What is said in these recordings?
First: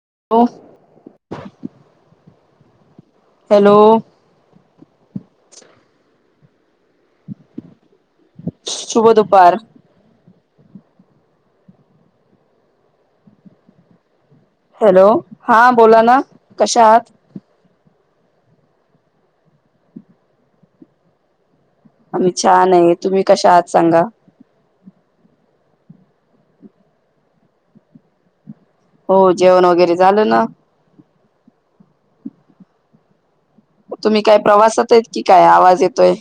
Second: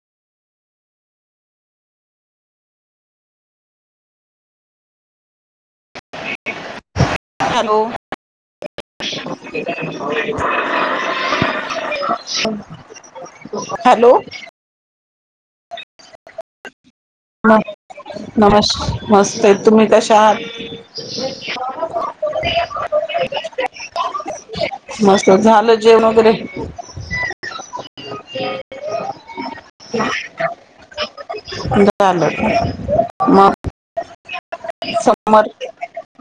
[unintelligible] Hello.. [inaudible] hello.. शुभ दुपार. [inaudible] Hello hello हा बोला ना कशा आहात? नमश मस्ते. तुम्ही कशा आहात? आम्ही छान आहे. तुम्ही कशा आहात सांगा? मस्त झालं जेवण वगैरे हो जेवण वगैरे झालं ना [unintelligible] तुम्ही काय प्रवासात आहेत कि काय समर आवाज येतोय.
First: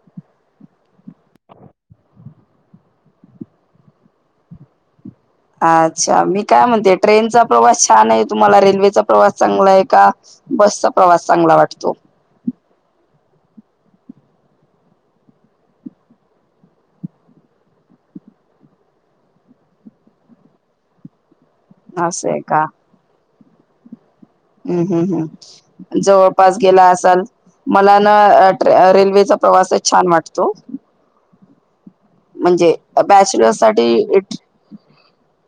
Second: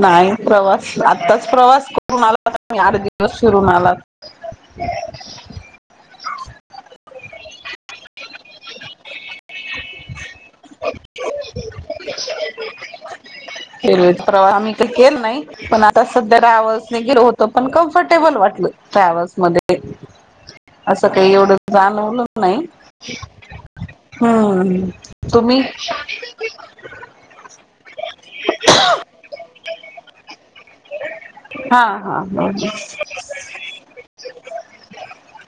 नाही - प्रवास आत्ताच प्रवास करून आला आठ दिवस फिरून आलात. अच्छा मी काय म्हणते. ते ट्रेनचा प्रवास छान आहे. तुम्हाला रेल्वेचा प्रवास चांगला आहे का? बसचा प्रवास चांगला वाटतो. [inaudible] [inaudible] रेल्वेत प्रवासं. आम्ही काय केलं नाही. पण आता सध्या गावासानी गेलो होतो. पण कम्फर्टेबल वाटलं. ट्रॅवल्स मध्ये असं काही एवढं असं जाणवलंच आहे नाही. का हम्म हम्म हम् जवळपास गेला असाल. मला ना अ ट्रे-रेल्वेचा प्रवासच छान वाटतो. हा.. हा म्हणजे बॅचलर साठी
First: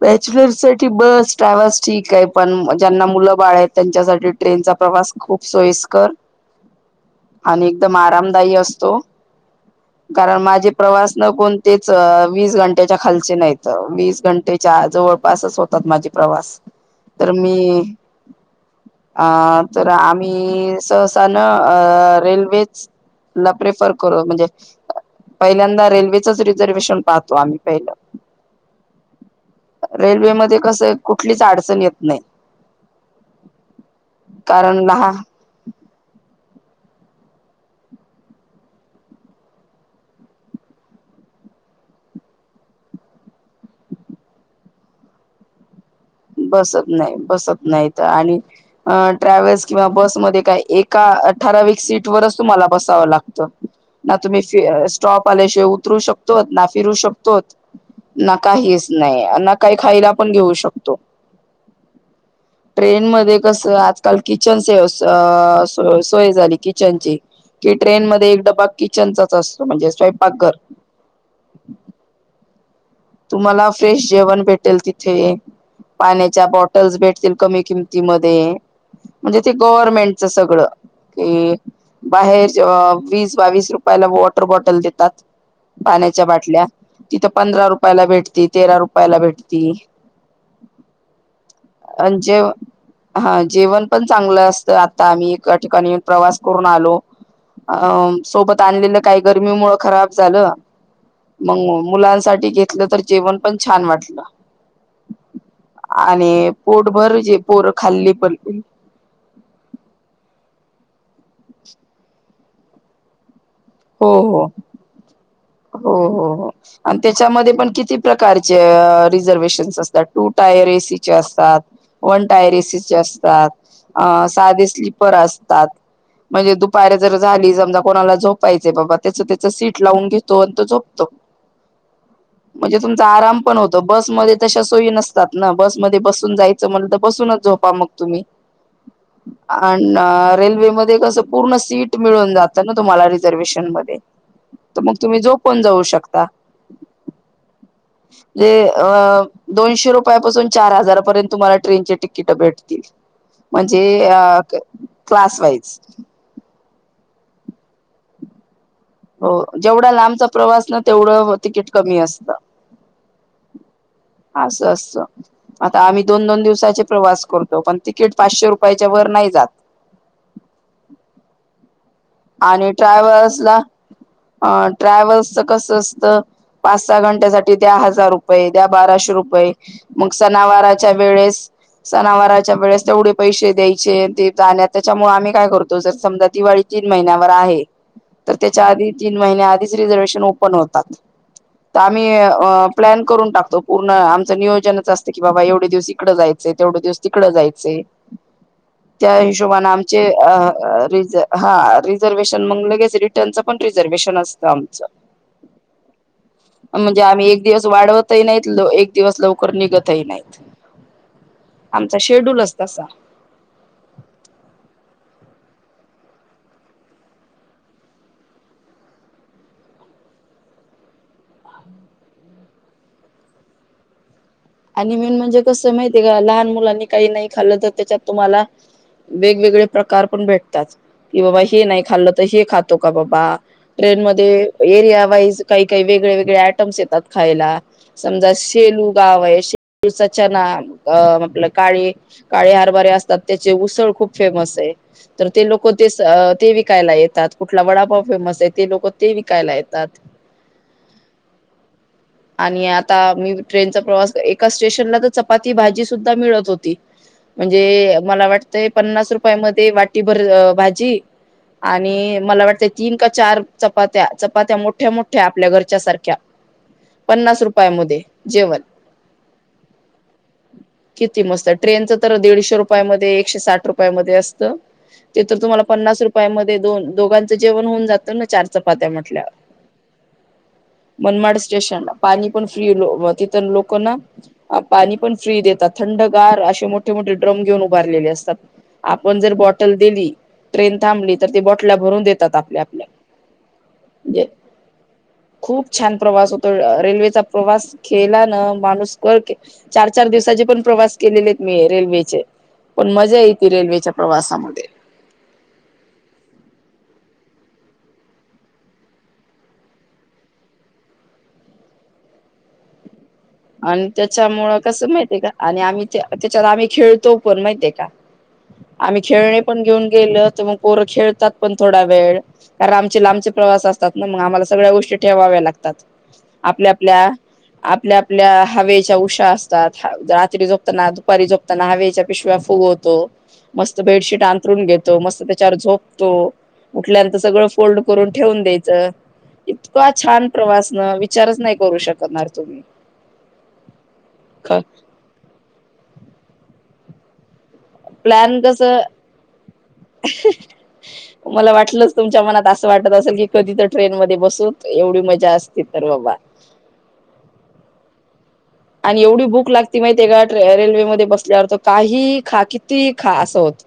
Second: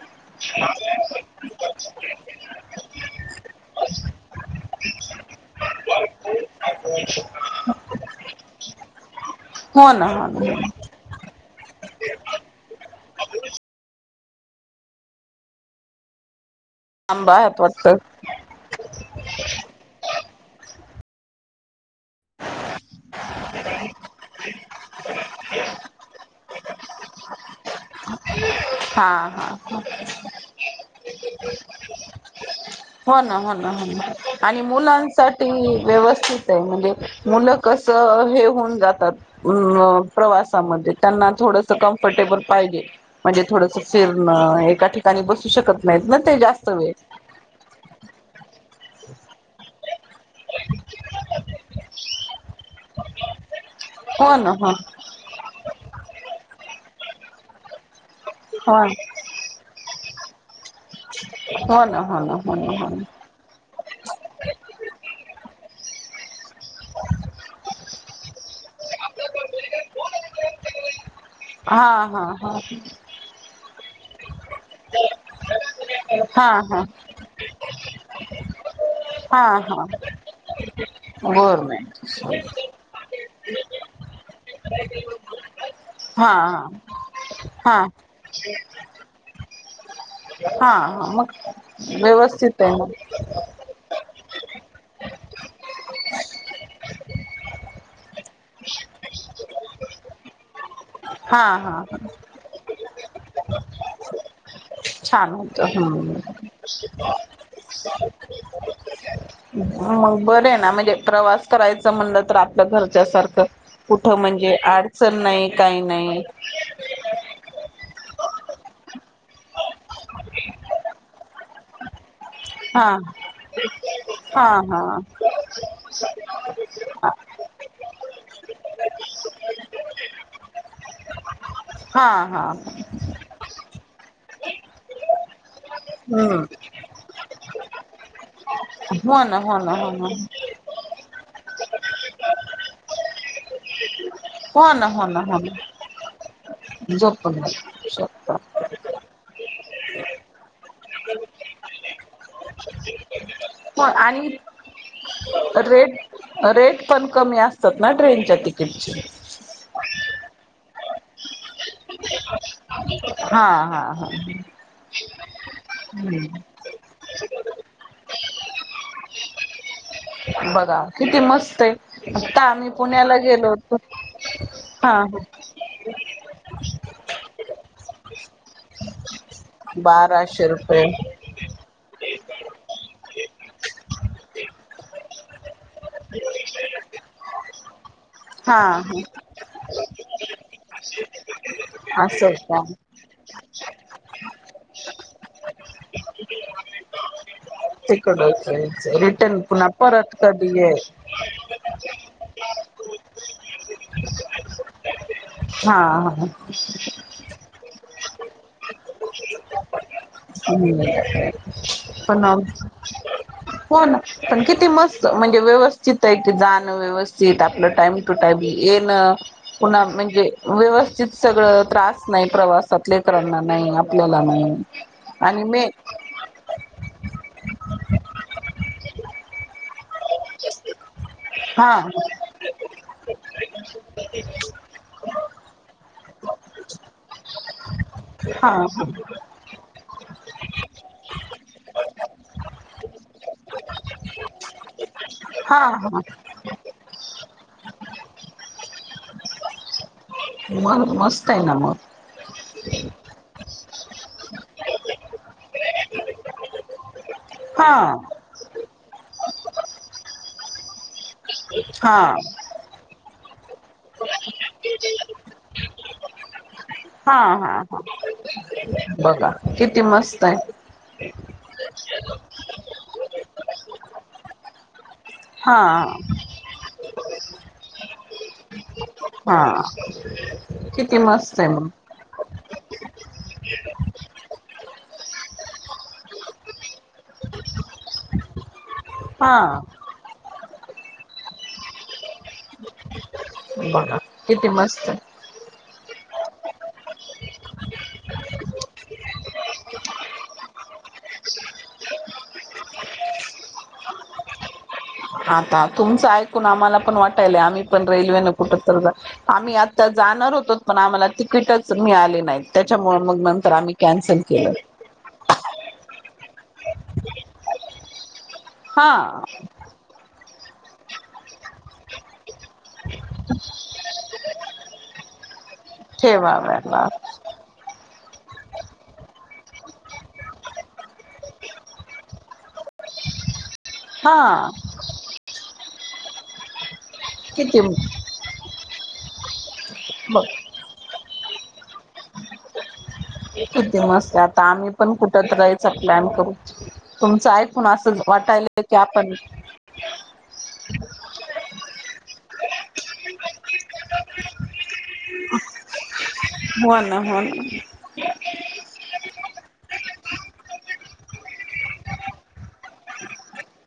बॅचलर साठी बरं. बस ट्रॅयव्हल्स ठीक आहे. पण ज्यांना मुलं बाळ आहेत. त्यांच्यासाठी ट्रेनचा प्रवास खूप सोयीस्कर - [inaudible] आणि एकदम आरामदायी असतो. हो ना हा कारण ना माझे प्रवास न कोण- वीस वीस घंटेच्या खालचे नाहीत. वीस घंटेच्या जवळपासच होतात माझे प्रवास. तर आंबा आहेत मी वाटतं अ-आ-तर आम्ही सहसाना- अ रेल्वे ला प्रेफर करू अ-म्हणजे पहिल्यांदा रेल्वे. रिझर्वे्शन पाहतो आम्ही पहिलं. हा हा रेल्वेमध्ये कस कुठलीच अडचण येत नाही. हो ना हो ना हो आणि कारण लहान मुलांसाठी व्यवस्थित आहे म्हणजे मूल कस हे होऊन जातात मं प्रवासामध्ये त्यांना थोडस क टेबल पाहिजे, म्हणजे थोडसं फिरण एका ठिकाणी बसू शकत नाहीत ना ते जास्त बसत वेळ नाही, बसत नाही, त आणि अ ट्रॅव्हल्स किंवा बसमध्ये काही, एका ठरावीक सीट वरच तुम्हाला बसावं लागतं. ना हो तुम्ही हो स्टॉप आल्याशिवाय उतरू शकतो ना फिरू शकतोत ना हो काहीच नाही ना काही खायला पण घेऊ शकतो. हो ना हो ना हो ना हो ना ट्रेन मध्ये कस आजकाल किचन से अस सोय झाली किचनची. की ट्रेन मध्ये एक डबा किचनचाच असतो, म्हणजे स्वयंपाकघर हा हा हा तुम्हाला फ्रेश जेवण भेट त्याल तिथे पाण्याच्या हा हा बॉटल्स भेटतील कमी किमती मदे म्हणजे हा ते हा गव्हर्मेंटच सगळ की गव्हर्मेंट बाहेर वीस बावीस रुपयाला रुपयाला वॉटर बॉटल देतात. पाण्याच्या हा बाटल्या तिथं पंधरा हा हा रुपयाला, भेटती तेरा रुपयाला भेटती. हा मग आणि जे व्यवस्थित आहे म. हा जेवण पण चांगलं असतं, आता आम्ही एका ठिकाणी प्रवास करून आलो. अ सोबत आणलेलं काही गर्मी मुळ खराब झालं. हा मग हा मुलांसाठी घेतलं तर जेवण पण छान वाटलं. छान होत हं! आणि पोटभर जे पोर खाल्ली पण बर ना मग प्रवास करायचं म्हणलं तर आपल्या घरच्या सारखं. हो कुठं हो म्हणजे अडचण नाही काही हो नाही हो हो आणि त्याच्यामध्ये पण किती प्रकारचे अ रिझर्वेशन्स असतात टू टायर एसीचे असतात वन टायर हा एसीचे असतात, अ हा साधे स्लीपर हा असतात. म्हणजे दुपारी जर झाली समजा कोणाला झोप पाहिजे बाबा, त्याच त्याच सीट लावून घेतो आणि तो झोपतो. हा हा म्हणजे तुमचा आराम पण होत. बसमध्ये तश्या सोयी नसतात ना. बस मध्ये बसून हम्म जायचं म्हटलं त, बसूनच झोपा मग तुम्ही. हो ना हो ना अ हो ना रेल्वे मध्ये कसं पूर्ण सीट मिळून जातं ना. तुम्हाला रिझर्वेशन हो त ना मग हो ना तुम्ही हो झोपुण ना जाऊ शकता. झोपून शकत अ दोनशे रुपयापासून चार हजारापर्यंत तुम्हाला ट्रेनचे तिकीट भेटतील म्हणजे हो अ आणि क्लास वाईज रेट रेट पण कमी असतात ना ट्रेनच्या तिक हो जेवढा लांबचा प्रवास ना, तेवढं तिकीट कमी असत. हा हा हा असं, असं, आता आम्ही दोन, हम्म. दोन, दिवसाचे प्रवास करतो, पण तिकीट पाचशे रुपयाच्या वर नाही. जात. बघा किती मस्त आहे. आता आणि आम्ही पुण्याला ट्रॅव्हल्स गेलो ला. होतो अ हा ट्रॅव्हल्सच कस असतं पाच सहा घंट्यासाठी त्या हज हजार रुपये द्या, बाराशे रुपये, मग बाराशे रुपये सनावारच्या वेळेस सनावराच्या वेळेस तेवढे पैसे द्यायचे, ते जाण्यात त्याच्यामुळे आम्ही काय करतो, जर समजा दिवाळी महिन्याभर आहे तर हा त्याच्या आधी हा तीन महिन्या आधीच रिझर्व्हेशन ओपन होतात. त आम्ही असं का प्लॅन करून टाकतो पूर्ण आमचं नियोजनच असतं की बाबा एवढं तेवढे दिवस इकडें जायचे तेवढे दिवस तिकडं जायचे. तिकडच त्या रिटर्न पुन्हा हिशोबाने आमचे परत अ कधी आहे रिज रिझर्व्हेशन मग लगेच रिटर्नचं पण रिझर्व्हेशन असतं आमचं हा हा म्हणजे आम्ही एक दिवस वाढवतही नाहीत एक दिवस लवकर निघत हम् आमचा पण शेड्यूलच तसा हो ना पण किती मस्त म्हज म्हणे व्यवस्थित आहे की जाणं व्यवस्थित आपलं टाइम टू टाईम येणं पुन्हा म्हणजे व्यवस्थित सगळं त्रास नाही प्रवासात लेकरांना नाही आपल्याला नाही आणि मेन म्हणजे कसं माहितीय आहे का लहान मुलांनी काही नाही खाल्लं तर त्याच्यात तुम्हाला वेगवेगळे प्रकार पण भेटतात कि बाबा हे हा नाही खाल्लं तर हे खातो का बाबा ट्रेन मध्ये एरिया वाईज काही काही वेगळे वेगळे आयटम्स येतात खायला समजा हा सेलू गाव तळसा च्या ना अ आपलं काळी काळे हरभारे असतात त्याचे उसळ खूप फेमस आहे तर ते हा लोक ते हा ते विकायला येतात कुठला वडापाव फेमस आहे ते लोक ते विकायला येतात मग मस्त आहे ना मग आणि आता मी ट्रेनचा प्रवास स्टेशनला तर चपाती भाजी सुद्धा मिळत होती हा म्हणजे मला वाटतय पन्नास पा रुपया मध्ये वाटी भर भाजी हा हा आणि मला वाटते तीन का चार चपात्या चपात्या मोठ्या मोठ्या आपल्या घरच्या सारख्या हा पन्नास हा ह रुपयामध्ये जेवण बघा किती मस्त आहे किती मस्त ट्रेनच तर दीडशे रुपयामध्ये एकशे साठ रुपया मधे असत ते तर तुम्हाला हा पन्नास रुपया मध्ये दोन दोघांचं जेवण होऊन जात चार चपात्या म्हटल्या हा किती मनमाड मस्त आहे मग स्टेशन पाणी पण फ्री तिथ लोक कोणा पाणी पण फ्री देतात थंडगार असे मोठे मोठे ड्रम घेऊन उभारलेले असतात आपण जर हा बॉटल दिली ट्रेन थांबली तर त बॉटलला भरून देत तात आपल्या आपल्याला बघा म्हणजे किती मस्त आहे. खूप छान प्रवास होतो रेल्वेचा प्रवास केलान चार चार दिवसाचे पण प्रवास केलेले आहेत मी रेल्वेचे पण मजा येते रेल्वेच्या प्रवासामध्ये आता तुमच ऐकून आम्हाला पण वाटायलाय आम्ही पण रेल्वेन कुठ तर आम्ही आता जाणार होतो पण आम्हाला तिकीटच मिळाली नाहीत त्याच्यामुळे मग नंतर आम्ही आणि कॅन्सल केलं त्याच्यामुळं कसं माहित आहे का आणि आम्ही त्याच्याला आम्ही खेळतो पण माहिितय का आम्ही हा खेळणे पण घेऊन गेलो तर मग पोर खेळतात पण थोडा वेळ कारण आमचे लांबचे प्रवास असतात ना मग आम्हाला सगळ्या गोष्टी ठेवाव्या लागतात आपल्या ठेवाव्याला आपल्या आपल्या आपल्या हवेच्या उषा असतात रात्री झोपताना दुपारी झोपताना हवेच्या पिशव्या फुगवतो मस्त बेडशीट हा अंतरून घेतो मस्त त्याच्यावर झोपतो उठल्यांत सगळं किती फोल्ड करून ठेवून द्यायचं इतका बघ छान प्रवास न विचारच नाही करू शकणार तुम्ही किती मस्त आता आम्ही पण कुठत राहायच प्लॅन करू तुमचं आहे प्लॅन कस मला वाट लं तुमच्या मनात असं वाटत असेल की कधी तर ट्रेन मध्ये बसू एवढी मजा असते तर बाबा हवा ना ह ना आणि एवढी भूक लागते माहि रेल्वे मध्ये बसल्यावर काही खा किती खा असं होत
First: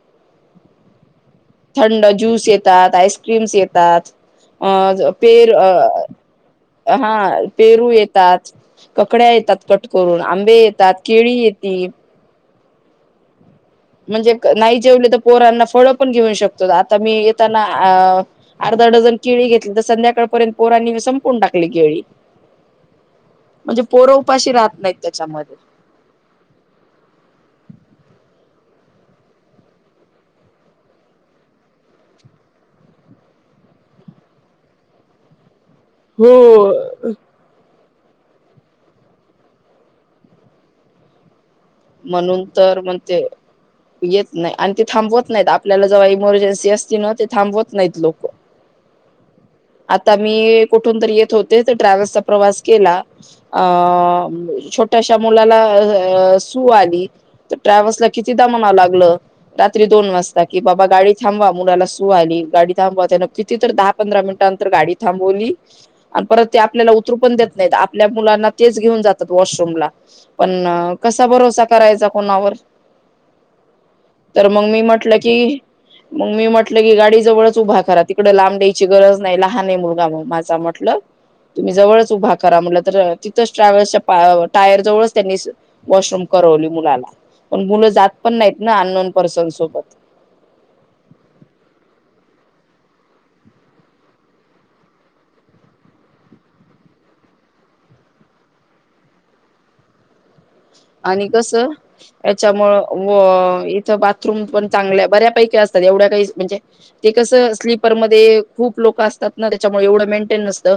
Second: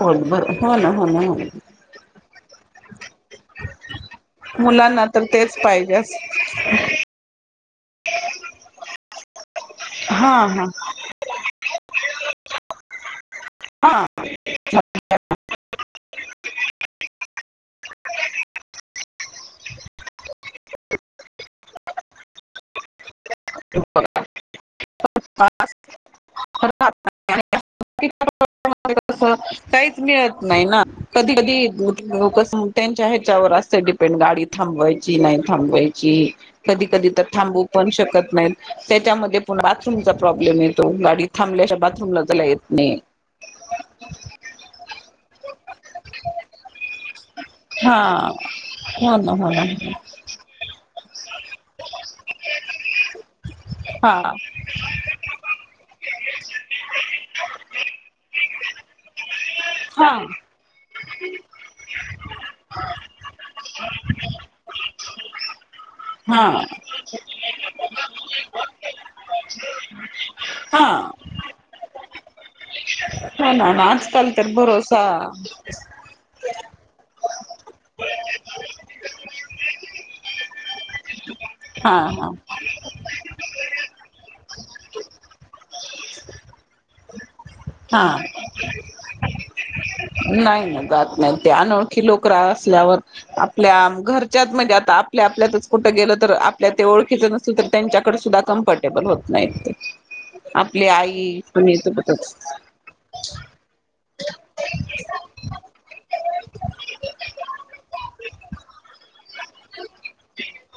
बोल बर हो ना हो ना हो ना थंड ज्यूस येतात क्रीम्स येतात मुलांना अ तर पेर तेच पाहिजे असं हा पेरू येतात ककड्या येतात कट करून हा आंबे हा येतात केळी येते हा म्हणजे नाही जेवले तर पोरांना फळ पण घेऊन शकतो आता मी येताना अर्धा डझन किळी घेतली तर संध्याकाळपर्यंत पोर संपूर्ण टाकले मी केळी म्हणजे पोरं उपाशी राहत नाहीत त्याच्यामध्येऽऽ [inaudible] स, काहीच मिळत नाही ना कधी, कधी कस त्यांच्या ह्याच्यावर असेऽऽ डिपेंड गाडी थबवायची, नाई थांबवाऽऽऽ थांबची हो कधी कधी तर थांबू पण शकत नाहीत,,, त्याच्यामध्येऽऽ ण बाथरूम चा प्रॉब्लेम येतो,, गाडीऽऽ म्हणून तर म्हणते.. येत नाही,, आणि ते थांबवत नाहीत,, आपल्याला जेव्हा इमर्जन्सी असती ना ते थांबवतऽऽ नाहीत लोकं,, हा हो ना हो ना आता मीऽऽ ठून तर ऐत होते तर ट्रॅव्हल चा प्रवास केला अंऽ हा अ ऽऽ छोट्याशा मुलाला अं हे. सू आली,, तर ट्रॅव्हल्लास कितीदा म्हणाव लागलं,, रात्री दोन हा वाजता,, की बाबा गाडीऽऽ थांबवा,, मुलाला सुू आली, गाडी थांबवा, त्यान किती तर दहा पंधरा मिनिटांानंतर गाडी थांबवलीऽऽ आणि परत हा ते आपल्याला उतरू पण देत नाहीतऽऽ आपल्या मुलांना तेच घेऊन जातात वॉशरूमला,,, पण हा कसऽऽ करायचा कोणावर,, हो ना आजकाल तर मग मी भरोसा म्हटलं की, मग मी म्हटलंऽऽ म्हटलं की गाडी जवळच उभा करा,, तिकडं लांब न्यायची गरज नाही लहान आहे, मुलगा माझा म्हटलंऽ तुम्ही हा जवळच हा उभा करा म्हटलं तर तिथंच ट्रॅव्हल्सच्या टायर जवळच त्यांनीऽऽ वॉशरूम करवली मुलाला,, पण मुलं जात हा पण नाहीत ना अननोन पर्सन सोबतऽऽ नाही ना, जात नाही ते, अनोळखी लोक असल्यावर आपल्यात, घरच्यात म्हणजे आताऽऽ आपल्या आपल्यातच कुठं गेलं तर आपल्या ते ओळखीच नसल तर त्यांच्याकडे सुद्धा कम्फर्टेबल होत नाही तेऽऽ आणि कस यांच्यामुळं, इथं बाथरूम पणऽऽ चांगल्या बऱ्यापैकी असतात, एवढ्या काही म्हणजे ते कसं, स्लीपरमध्येध्ये खूप लोक असतात ना त्याच्याऽऽ एवढं मेंटेन नसत,,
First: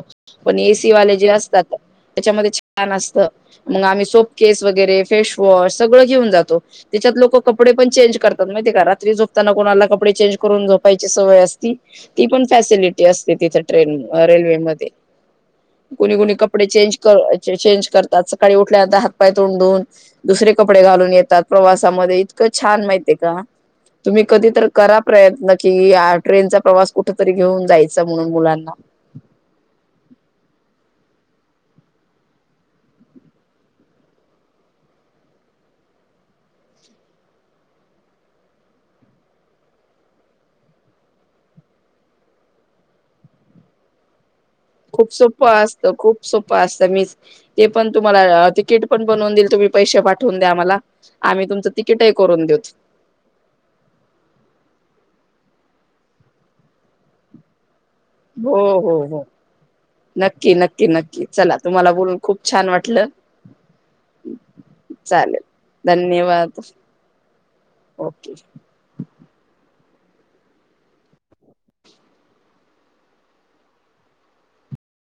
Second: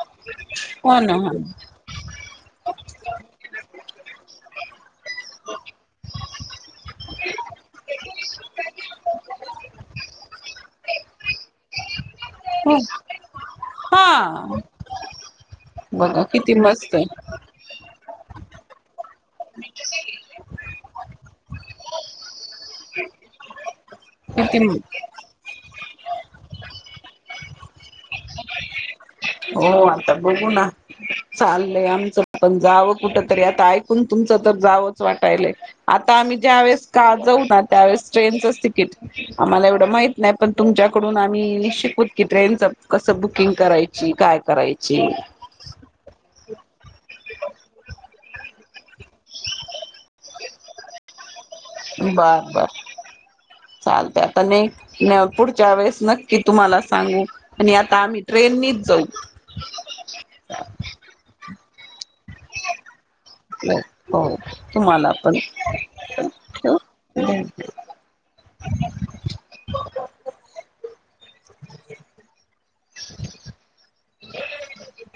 पण हो ना एसीवाले जे हो ना असतातऽऽ त्याच्यामध्ये छान असत,, मग आम्ही सोप केस वगैरेऽऽ फेशवॉश, सगळं घेऊन जातो त्याच्यात लोकं कपडे पण चेंज करतात माहितीये का रात्री झोपताना कोणाला कपडेऽऽ ंज करून जोपायची सवय असतीऽऽ ती पण हो फॅसिलिटी असते तिथं ट्रेन, हा रेल्वेमध्येऽऽ कोुणी बघा कोुणी किती कपडे मस्त चेंज, आहे चेंज करतात.. सकाळी उठल्याता हात पाय तोंड धुवून दुसरे कपडे घालून येतात प्रवासामध्येऽऽ छान माहिित आहे का? तुम्ही कधी तर किती करा प्रयत्न कि ट्रेनचा प्रवास कुठ तरी घेऊन जायऽऽ हो, आता बघू ना. चाललंय आमच पण जावं कुठ तरी आता ऐकून,, तुमचं तर जावंच वाटायलाय,, आता आमऽऽ ज्या वेळेस जाऊ ना त्यावेळेस ट्रेनचच तिकीट आम्हाला एवढ माहित नाही पण तुमच्याकडून आऽऽ मी निश्चिक होत की ट्रेनच कसं बुकिंग करायची कायऽ? खूप सोपं असत, खूप सोप असतं, मीऽ ते पण तुऽऽ ला तीकीट पण बनवून दिले, तुम्ही पैशे पाठवून द्या आम्हाला, आम्ही तुमऽऽऽ बर, बर, चालतय आता न, न. पुढच्या वेळेस नक्की तुम्हाला सांगू,, आणि आऽऽ हो, हो, हो, नक्की, नक्की, नक्की चला तुम्हाला बोलूनऽऽ खूप छान वाटलं,, हो तुम्हाला पण चालेल,, धन्यवाद.. ठेवू ओके.